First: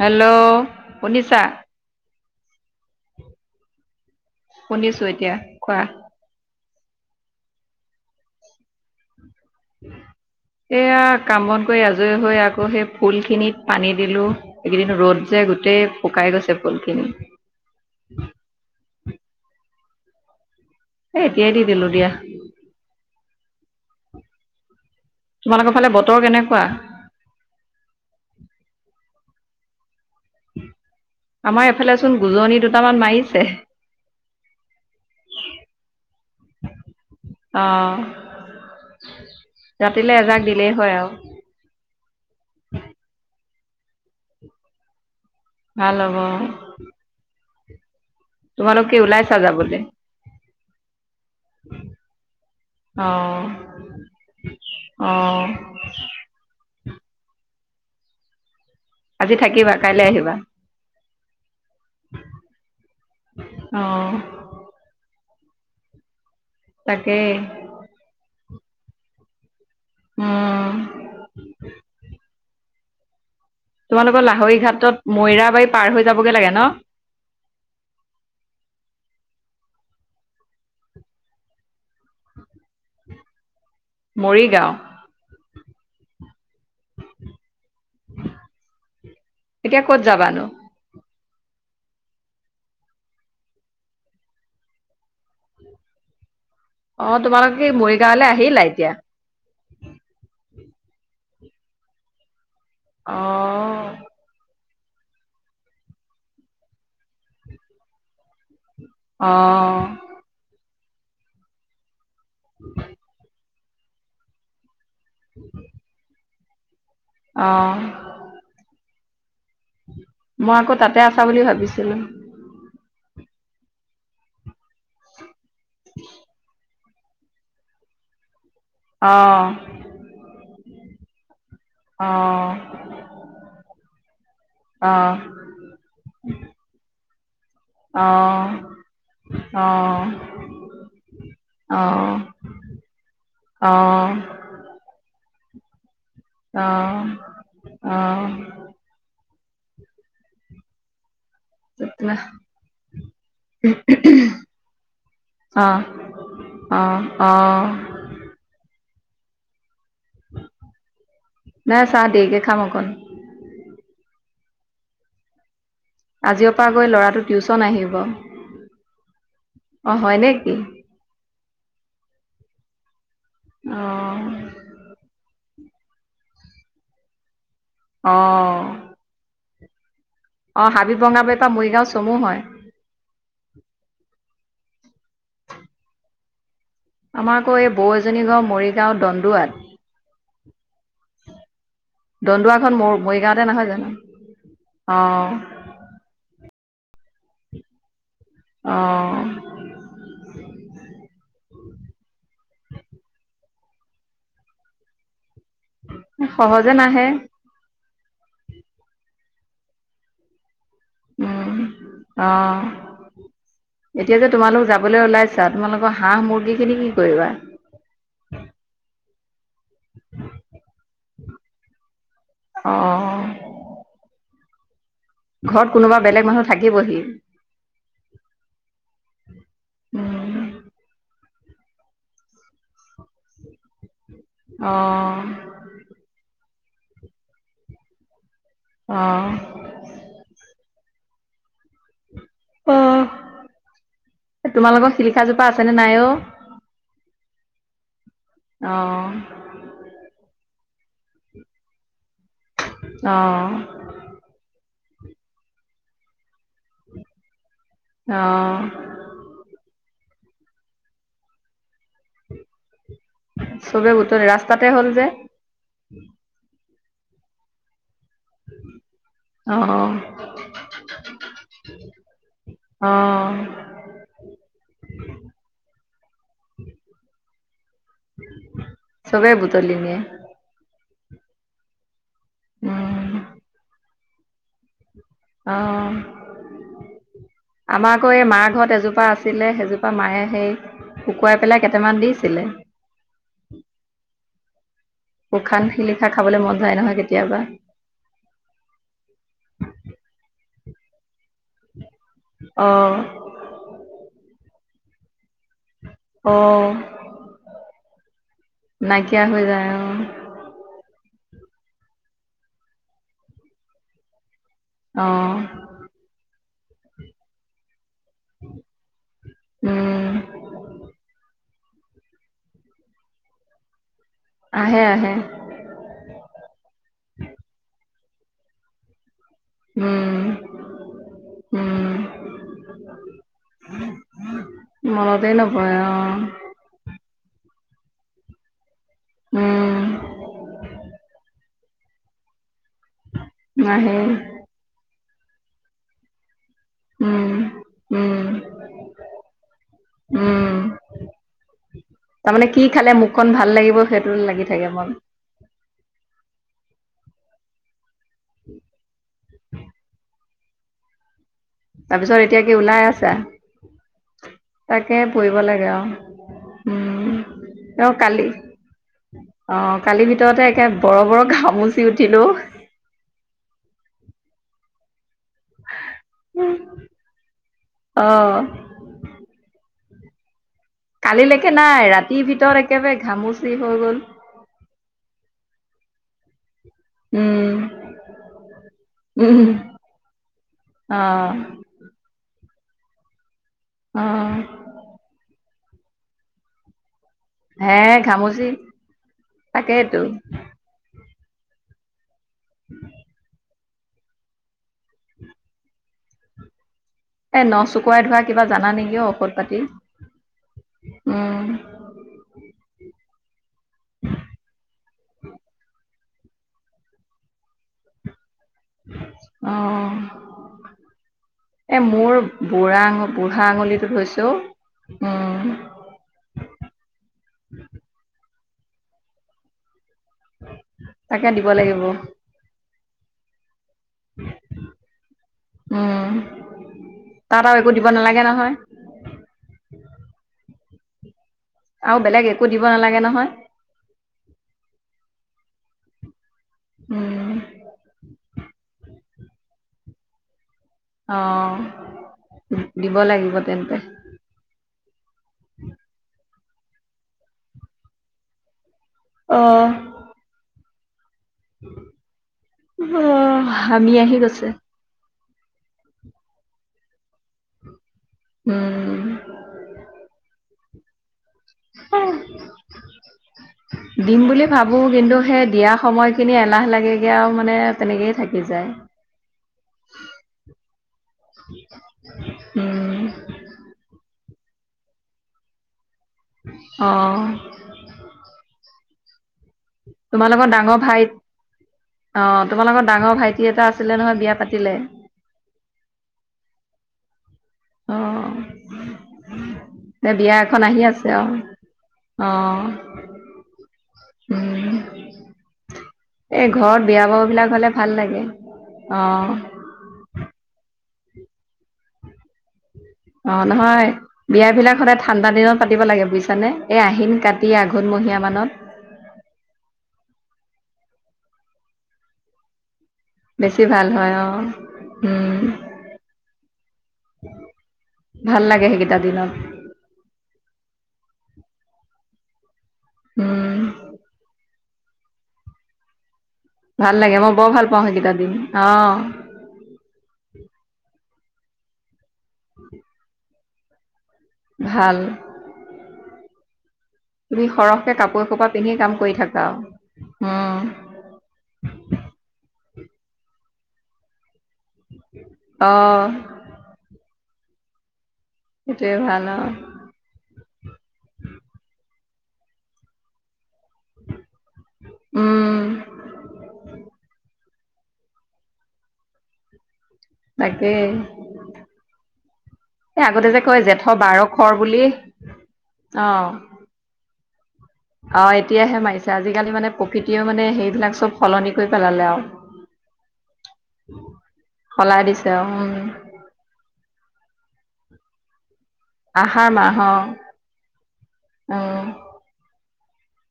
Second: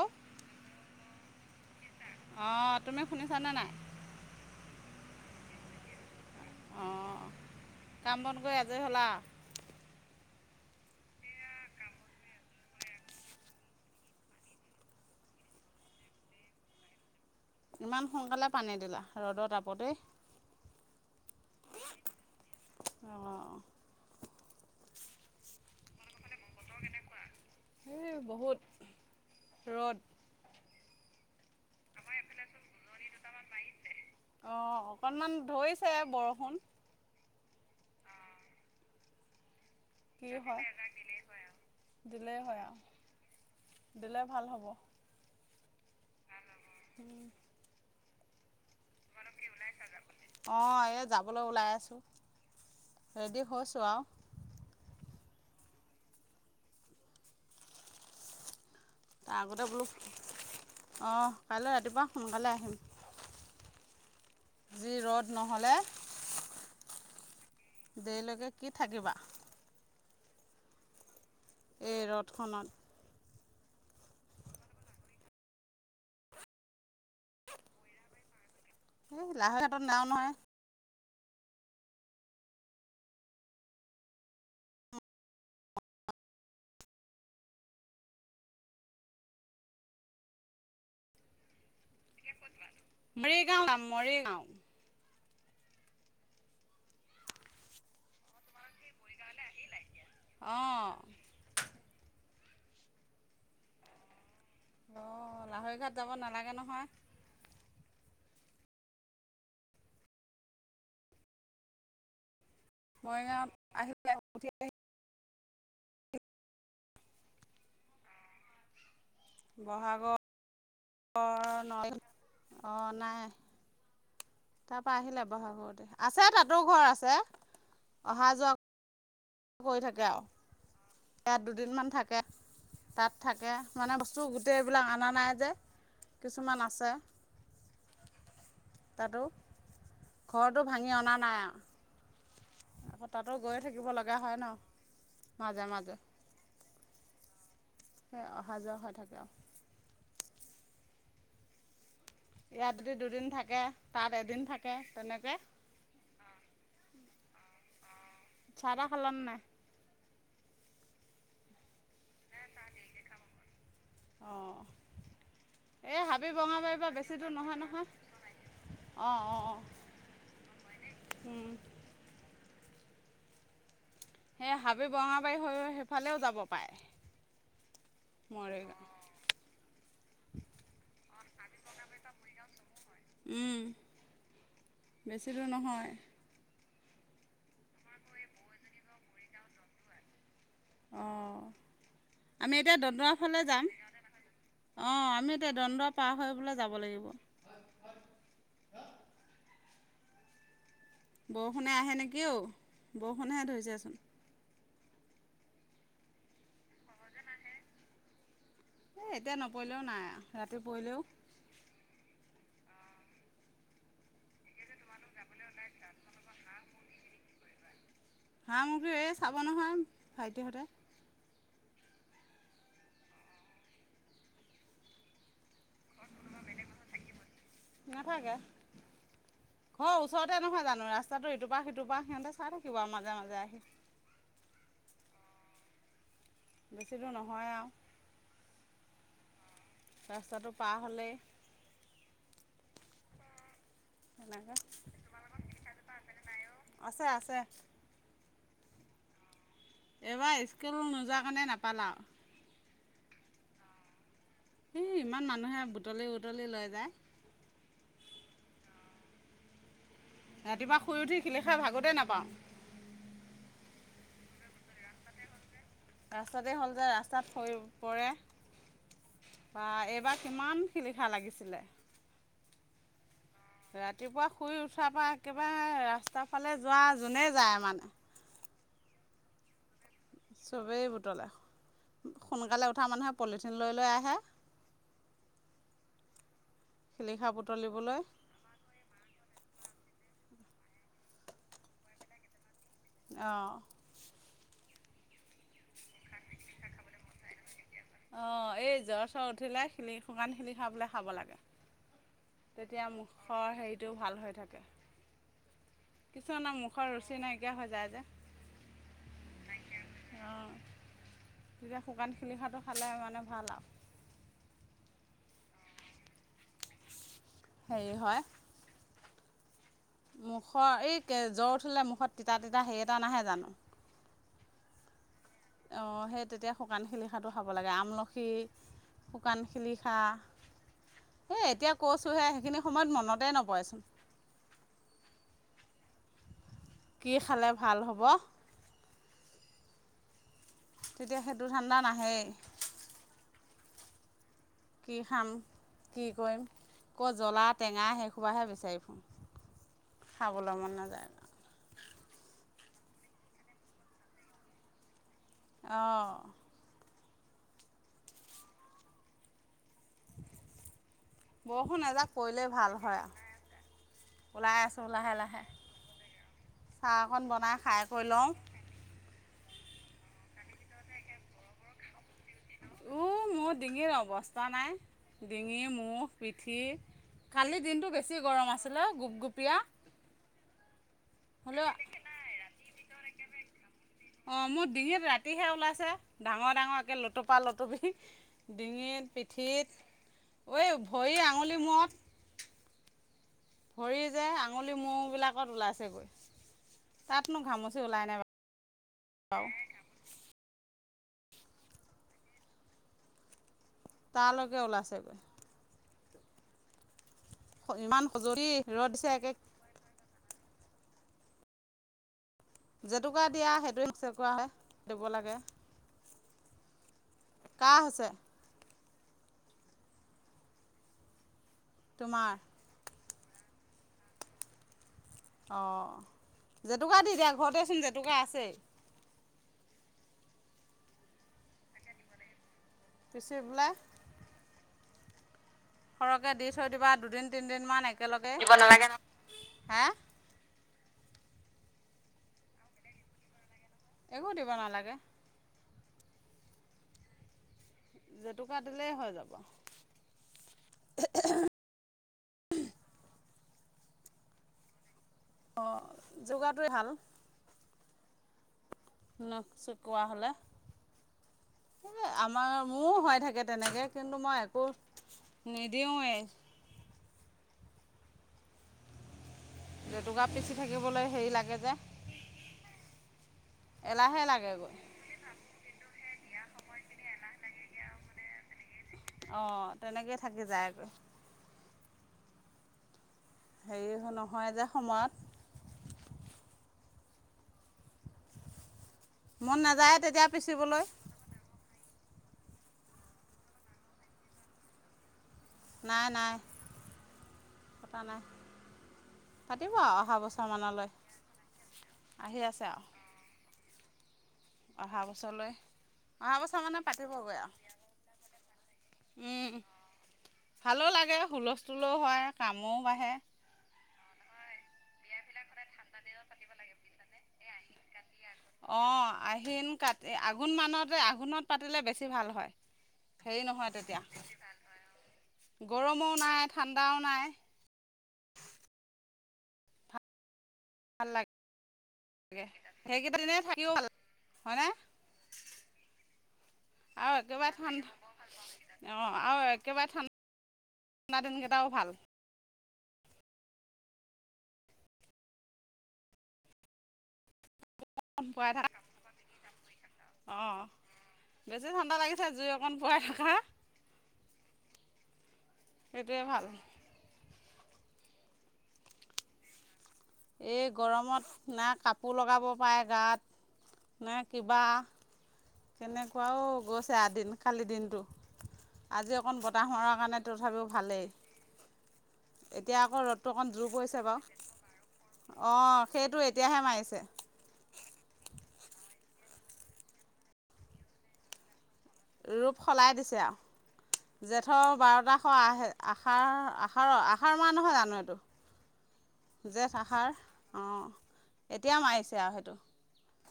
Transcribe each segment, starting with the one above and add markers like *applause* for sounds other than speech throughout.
Hello শুনিছা? অ' তুমি শুনিছা নে নাই? শুনিছো এতিয়া কোৱা। অ' কাম বন কৰি আজৰি হ'লা? উম। এয়া কাম বন কৰি আজৰি হৈ আকৌ সেই ফুলখিনিত পানী দিলোঁ, এইকেইদিন ৰ'দ যে। গোটেই শুকাই গৈছে ফুলখিনি। ইমান সোনকালে পানী দিলা ৰ'দৰ তাপতেই? এ, এতিয়াই দি দিলোঁ দিয়া। অঁ তোমালোকৰ ফালে বতৰ কেনে বতৰ কেনেকুৱা? এ বহুত, ৰ'দ। আমাৰ এইফালে চোন গোজনি দুটামান মাৰিছে। অ', অকনমান ধৰিছে বৰষুণ। অ'। ৰাতিলে কি এজাক হয় দিলেই আৰু দিলেই হয় আও। দিলে ভাল হ'ব। ভাল হব অ'। তোমালোক কি ওলাইছা যাবলে? অ', এই যাবলে ওলাই আছোঁ। অ ৰেডি হৈছোঁ আৰু। *inaudible* আজি তাৰ আগতে থাকিবা বোলো, কাইলৈ আহিবা অ', কাইলে ৰাতিপুৱা সোনকালে আহিম। অ যি ৰ'দ নহ'লে। সে দেইলৈকে কি থাকিবা। উম। এই ৰ'দখনত। তোমালোকৰ লাহৰি ঘাটত, মৈৰাবাৰী পাৰ হৈ যাবগে লাগে ন? *inaudible* এই লাহৈঘাটত নাওঁ নহয়। *inaudible* মৰিগাঁও *inaudible* এতিয়া ক'ত যাবানো? মৰিগাঁও যাম মৰিগাঁও। অ', তোমালোকে এই মৰিগাঁৱলে আহিলা এতিয়া। অ' *inaudible* অ'। অ', লাহৰীঘাট ঘাট যাব নালাগে নহয়। অ'। মৰিগাঁৱত আহি পেলাই *unintelligible* *inaudible* অ'। ব'হাগৰ তাতে আছা বুলি *unintelligible* ভাবিছিলোঁ অ', নাই। তাপা আহিলে ব'হাগতে, আছে তাতো ঘৰ আছে। অহা যোৱা অঁ কৰি থাকে আৰু। ইয়াত দুদিনমান থাকে, অঁ তাত থাকে মানে বস্ত চো গোটেই এইবিলাক অনা অঁ নাই যে, কিছুমান আছে। তাতো অ', ঘৰটো অ', ভাঙি অনা নাই আৰু অ'। আকৌ তাতো গৈয়ে থাকিব লগা হয় ন, মাজে মাজে। অ'। সে অহা যোৱা হৈ থাকে আও। ইয়াত যদি দুদিন থাকে, তাত এদিন থাকে তেনেকে। অ'। ছাহ তাহ খালান নাই? নাই ছাহ দেৰিকে খাম অকণ। অঁ এই হাবি আজিৰপা বঙাবাৰীৰ গৈ ল'ৰাটো টিউচন আহিব। অ', অ', হয় নেকি অ', উম। অ'। সেই হাবি বঙাবাৰী হৈও সেফালেও যাব পাৰে। অ', মৰিগাঁও তা মৰিগাঁও চমু হয়। উ বেছিলো নহয় আমাৰ আকৌ এই বৌ এজনী ঘৰ মৰিগাঁও দণ্ডুৱাত অ দণ্ডুৱাখন ম মৰিগাঁৱতে নহয় জানো অ আমি এতিয়া দণ্ডুৱা পাৰ হৈ বলে যাব লাগিব অ বৰষুণে আহে নেকি অ বৰষুণেহে ধৰিছেচোন সহজে নাহে এই এতিয়া নপৰিলেও নাই ৰাতি পৰিলেও উম, অ'। এতিয়া যে তোমালোক যাবলৈ ওলাইছা তোমালোকৰ হাঁহ মুৰ্গী খিনি কি কৰিবা হাঁহ মুৰ্গী চাব ব নহয় ভাইটি হটে অ ঘৰত কোনোবা বেলেগ মানুহ থাকিবহি ঘৰ ওচৰতে উম, নহয় জানো ৰা ইটোপাৰ সিটোৰ পৰা সিহঁতে চাই থাকিব আৰু মাজে মাজে আহি অ বেছি দুৰ নহয় আও অ পা হ'লে অ তেনেকৈ তোমালোকৰ শিলিখাজোপা আছে নে নাই অ আছে আছে অ এইবাৰ স্কুল নোযোৱা কাৰণে নাপালাও অ ই ইমান মানুহে বুটলি বুটলি লৈ যায়। অ ৰাতিপুৱা শুই উঠি শিলিখা ভাগতেই নাপাওঁ। চবে বোটলে ৰাস্তাতে হ'ল যে ৰাস্তাতে হ'ল যে ৰাস্তাত থ বা অ'। এইবাৰ কিমান শিলিখা লাগিছিলে। অ ৰাতিপুৱা শুই উঠাৰ পৰা একেবাৰে ৰাস্তাৰ ফালে যোৱা যোনে যায় মানে *inaudible* তলিনে চবেই বুটলে সোনকালে উঠা উম, মানুহে পলিথিন লৈ-লৈ আহে। অ শিলিখা আমাৰ বুটলিবলৈ আকৌ এই মাৰ ঘৰত এজোপা আছিলে। সেইজোপা মায়ে সেই শুকুৱাই পেলাই কেইটামান দিছিলে। অ উুখান শিলিখা খাবলৈ মন যায় নহয় কেতিয়াবা অ, এই জ্বৰ চ্বৰ উঠিলে শিলি শুকান শিলিখা খাব লাগে। তেতিয়া অ', মুখৰ হেৰিটোও ভাল হৈ থাকে। কিছু ন অ', মুখৰ ৰুচি নাইকিয়া হৈ যায় যে হৈ নাইকিয়া যায় অ যেতিয়া শুকান শিলিখাটো খালে মানে ভাল আৰু অ হে হয় উম। মুখৰ এ কে জ্বৰ *unintelligible* মুখত তিতা-তিতা সেই এটা নাহে জানো? আহে-আহে অ হেই তেতিয়া শুকান শিলিখাটো খাব লাগে আমলখি শুকান শিলিখা উম, এ-এতিয়া উম, কৈছোঁহে সেইখিনি সময়ত মনতে নপৰেচোন মনতে নপৰে অ' কি খালে ভাল হ'ব উম। টো ঠাণ্ডা নাহে নাহেই কি খাম? কি কৰিম? ক'ৰ উম, জ্বলা টেঙা উম, সেইসোপাহে বিচাৰি ফুৰ খাবলে উম। মন নাযায়। তাৰমানে কি খালে মুখখন ভাল লাগিব, সেইটো লাগি থাকে মন অ'। *inaudible* বৰষুণ এজাক তাৰপিছত এতিয়া পৰিলেই কি ভাল ওলাই হয় আছা আৰু ওলাই আছোঁ তাকে লাহে পৰিব লাহে লাগে আৰু চাহ উম অকণ বনাই খাই তেওঁ কৰি কালি লওঁ। অ', কালিৰ ভিতৰতে একে বৰ বৰ ঘামচি উঠিল ঔ। উ, মোৰ ডিঙিৰ অৱস্থা নাই। ডিঙি, মুখ, পিঠি কালি দিনটো অ বেছি গৰম আছিলে গোপগুপীয়া কালিলেকে হ'লেও নাই ৰাতিৰ ভিতৰত একেবাৰে ঘামচি হৈ গ'ল অ', মোৰ ডিঙিত ৰাতিহে ওলাইছে ডাঙৰ ডাঙৰকে লতুপা উম লতুবি ডিঙিত উম পিঠিত এই অ ভৰি আঙুলি মূৰত ভৰি অ যে আঙুলি মূৰবিলাকত ওলাইছেগৈ। তাতনো হে, ঘামুচি ওলাই নাই ঘামুচি, বাৰু তাকেইেতো। উম *unintelligible* তালৈকে ওলাইছেগৈ। এ নখ ইমান চুকুৱাই ধৰা কিবা খজুৱতি জানা ৰ'দ নেকি দিছে অ', একে ঔষধ পাতি? উম। জেতুকা দিয়া সেইটোৱে *unintelligible* মসে কৰাহে দিব লাগে কাৰ হৈছে? অ', এ মোৰ তোমাৰ বুঢ়া আঙুলি বুঢ়া আঙুলিটো হৈছে ঔ। অ', জেতুকা দি দিয়া ঘৰতেচোন জেতুকা আছেই। তাকে দিব লাগিব। পিচি পেলাই। *unintelligible* সৰহকে দি থৈ দিবা দুদিন তাত আৰু একো তিনদিনমান দিব নালাগে একেলগে নহয়। হা? আৰু বেলেগ একো দিব নালাগে নহয়। একো দিব নালাগে উম। জেতুকা দিলেই হৈ যাব। অ', দিব লাগিব তেন্তে। অ', জেতুকাটোৱে ভাল। অ। নখ চকোৱা হ'লে। এ-আমাৰ মোৰো অ হৈ থাকে তেনেকে হামি আহি কিন্তু মই গৈছে একো নিদিওঁৱে। উম। জেতুকা পিচি থাকিবলৈ হেৰি লাগে যে দিম এলাহে বুলি লাগেগৈ ভাবো কিন্তু সেই দিয়া সময়ত খিনি এলাহ লাগেগে আৰু মানে তেনেকেই থাকি যায়। আহ তেনেকেই থাকি যায় আগত। উম। হেৰি নহয় যে সময়ত। আহ। মন নাযায় তেতিয়া তোমাৰ লগত ডাঙৰ পিচিবলৈ ভাই অ', তোমাৰ লগৰ ডাঙৰ ভাইটি এটা আছিলে নহয় বিয়া পাতিলে? নাই নাই পতা নাই। অ', পাতিব আৰু এ অহা বিয়া এখন আহি বছৰমানলৈ আছে আৰু আহি আছে অ'। আৰু উম, অহা বছৰলৈ অহা এই বছৰ মানে ঘৰত বিয়া বাৰু পাতিবগৈ বিলাক আৰু হ'লে ভাল লাগে। আহ। উম, ভালো লাগে হুলস্থুলও হয় কাম অ', নহয়। বিয়াবিলাক সদায় ঠাণ্ডা দিনত পাতিব লাগে বুজিছানে। এই আহিন কাতি আঘোণ মহীয়া অ', আহিন কাতি আঘোণ মানতে আঘোণত পাতিলে বেছি ভাল হয়। হেৰি বেছি নহয় ভাল তেতিয়া হয় অ'। উম, গৰমো নাই ঠাণ্ডাও নাই। ভাল লাগে সেইকেইটা দিনত। ভাল লাগে সেইকেইটা দিনে উম, থাকিও ভাল লাগে হয়নে। ভাল আৰু লাগে মই একেবাৰে বৰ ভাল পাওঁ ঠাণ্ডা সেইকেইটা দিন অ'। অঁ আৰু একেবাৰে ঠাণ্ডা দিন কেইটাও ভাল। ভাল। তুমি সৰহকে কাপোৰ কপা পিন্ধিে কাম কৰি থাকা আৰু। উম, আহ বেছি ঠাণ্ডা লাগিছে জুই অকণ পোৱাই থকা। অ', সেইটোৱে ভাল। সেইটোৱে ভাল অ'। এই গৰমত না কাপোৰ লগাব পাৰে গাত। নে কিবা উম, কেনেকুৱাও গৈছে আৰু দিন। কালি দিনটো আজি অকণ বতাহৰ কাৰণে তথাপিও তাকেই। ভালেই এতিয়া এ আকৌ আগতে ৰ'দটো যে অকণ কয় জুোপ জেঠৰ হৈছে বাৰ বাৰু। খৰ বুলি অ', সেইটো এতিয়াহে মাৰিছে। অ', এতিয়াহে মাৰিছে আজিকালি মানে প্ৰকৃতিয়ও মানে সেইবিলাক চব সলনি কৰি পেলালে আৰু ৰূপ সলাই দিছে আৰু। জেঠৰ সলাই বাৰটা দিছে খৰ আৰু উম আহ-আহাৰ আহাৰ আহাৰ মাহ নহয় জানো আহাৰ এইটো মাহ জেঠ আহাৰ অ'। এতিয়া মাৰিছে আৰু সেইটো।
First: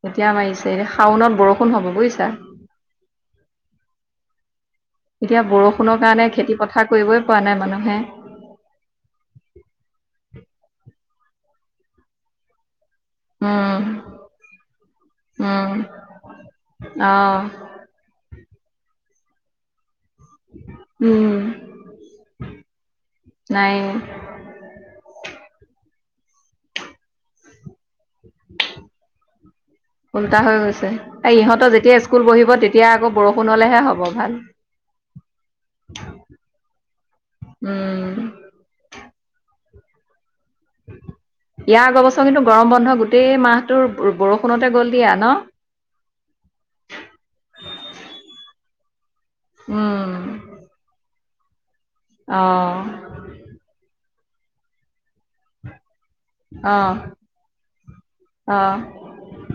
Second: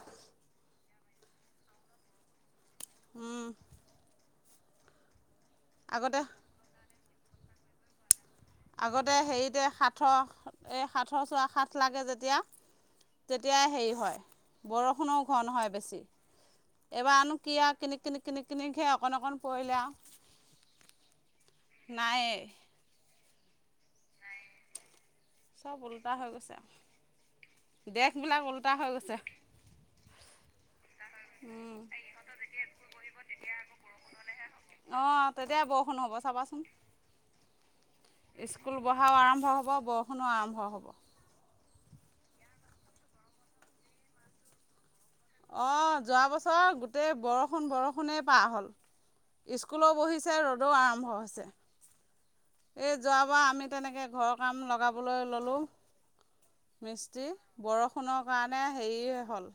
এতিয়া মাৰিছে এনে শাওনত বৰষুণ হ'ব বুজিছা। উম। এতিয়া বৰষুণৰ কাৰণে খেতি পথাৰ কৰিবই পৰা নাই মানুহে। আগতে হেৰিতে সাঠৰ এই সাঠৰ চোৱা সাঠ লাগে যেতিয়া। তেতিয়া উম হেৰি হয় বৰষুণৰো ঘন উম হয় বেছি। অ এবাৰনো কি আৰু কিনি কিনিক কিনিক কিন কিনকে অকণ অকণ পৰিলে উম আৰু নাইয়ে। নাইয়ে। চব ওল্টা হৈ গৈছে দেশবিলাক ওল্টা হৈ গৈছে। ফলটা হৈ গৈছে ইহঁতৰ যেতিয়া স্কুল বহিব তেতিয়া আকৌ বৰষুণ হলেহে হ'ব ভাল। আহ তেতিয়া বৰষুণ হ'ব চাবাচোন। উম স্কুল বঢ়াও আৰম্ভ হ'ব। বৰষুণো আৰম্ভ হ'ব ইয়াৰ আগৰ বছৰ কিন্তু গৰম বন্ধ গোটেই মাহটোৰ বৰষুণতে গ'ল। দিয়া ন? অ', যোৱা বছৰ গোটেই বৰষুণ বৰষুণেই পাৰ হ'ল। স্কুলো উম, বহিছে ৰ'দো আৰম্ভ হৈছে। অ', এই যোৱাবাৰ আমি তেনেকে ঘৰৰ কাম লগাবলৈ ললো অ', মিস্ত্ৰী বৰষুণৰ কাৰণে অ', হেৰি হ'ল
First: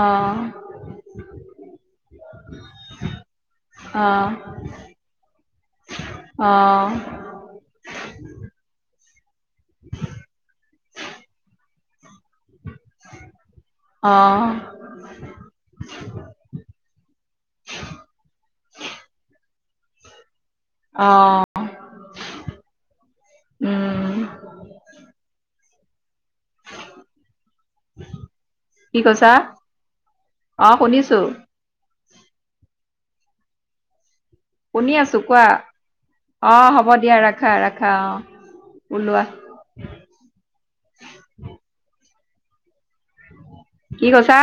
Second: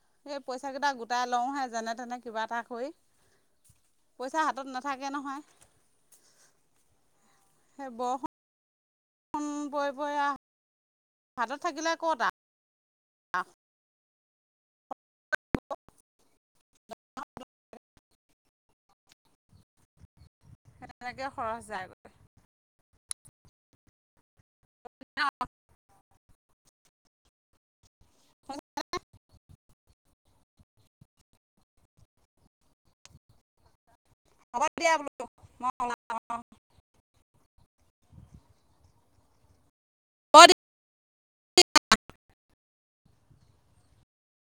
অ', এই পইচাকেইটা গোটাই লওঁহে যেনে তেনে কিবা এটা কৰি পইচা হাতত নাথাকে অ', নহয় অ'। অ',। খন বৈ *unintelligible* ভাতত থাকিলে কতা উ *unintelligible* অ *unintelligible* অ',। তেনেকে অ', খৰচ যায় মানে উম। *unintelligible* কি কৈছা। অ', শুনিছোঁ। হ'ব শুনি দিয়া, আছো বোলো কোৱা। ম অ', হ'ব দিয়া ৰাখা, ৰাখা অ', ওলোৱা। মই কি কৈছা।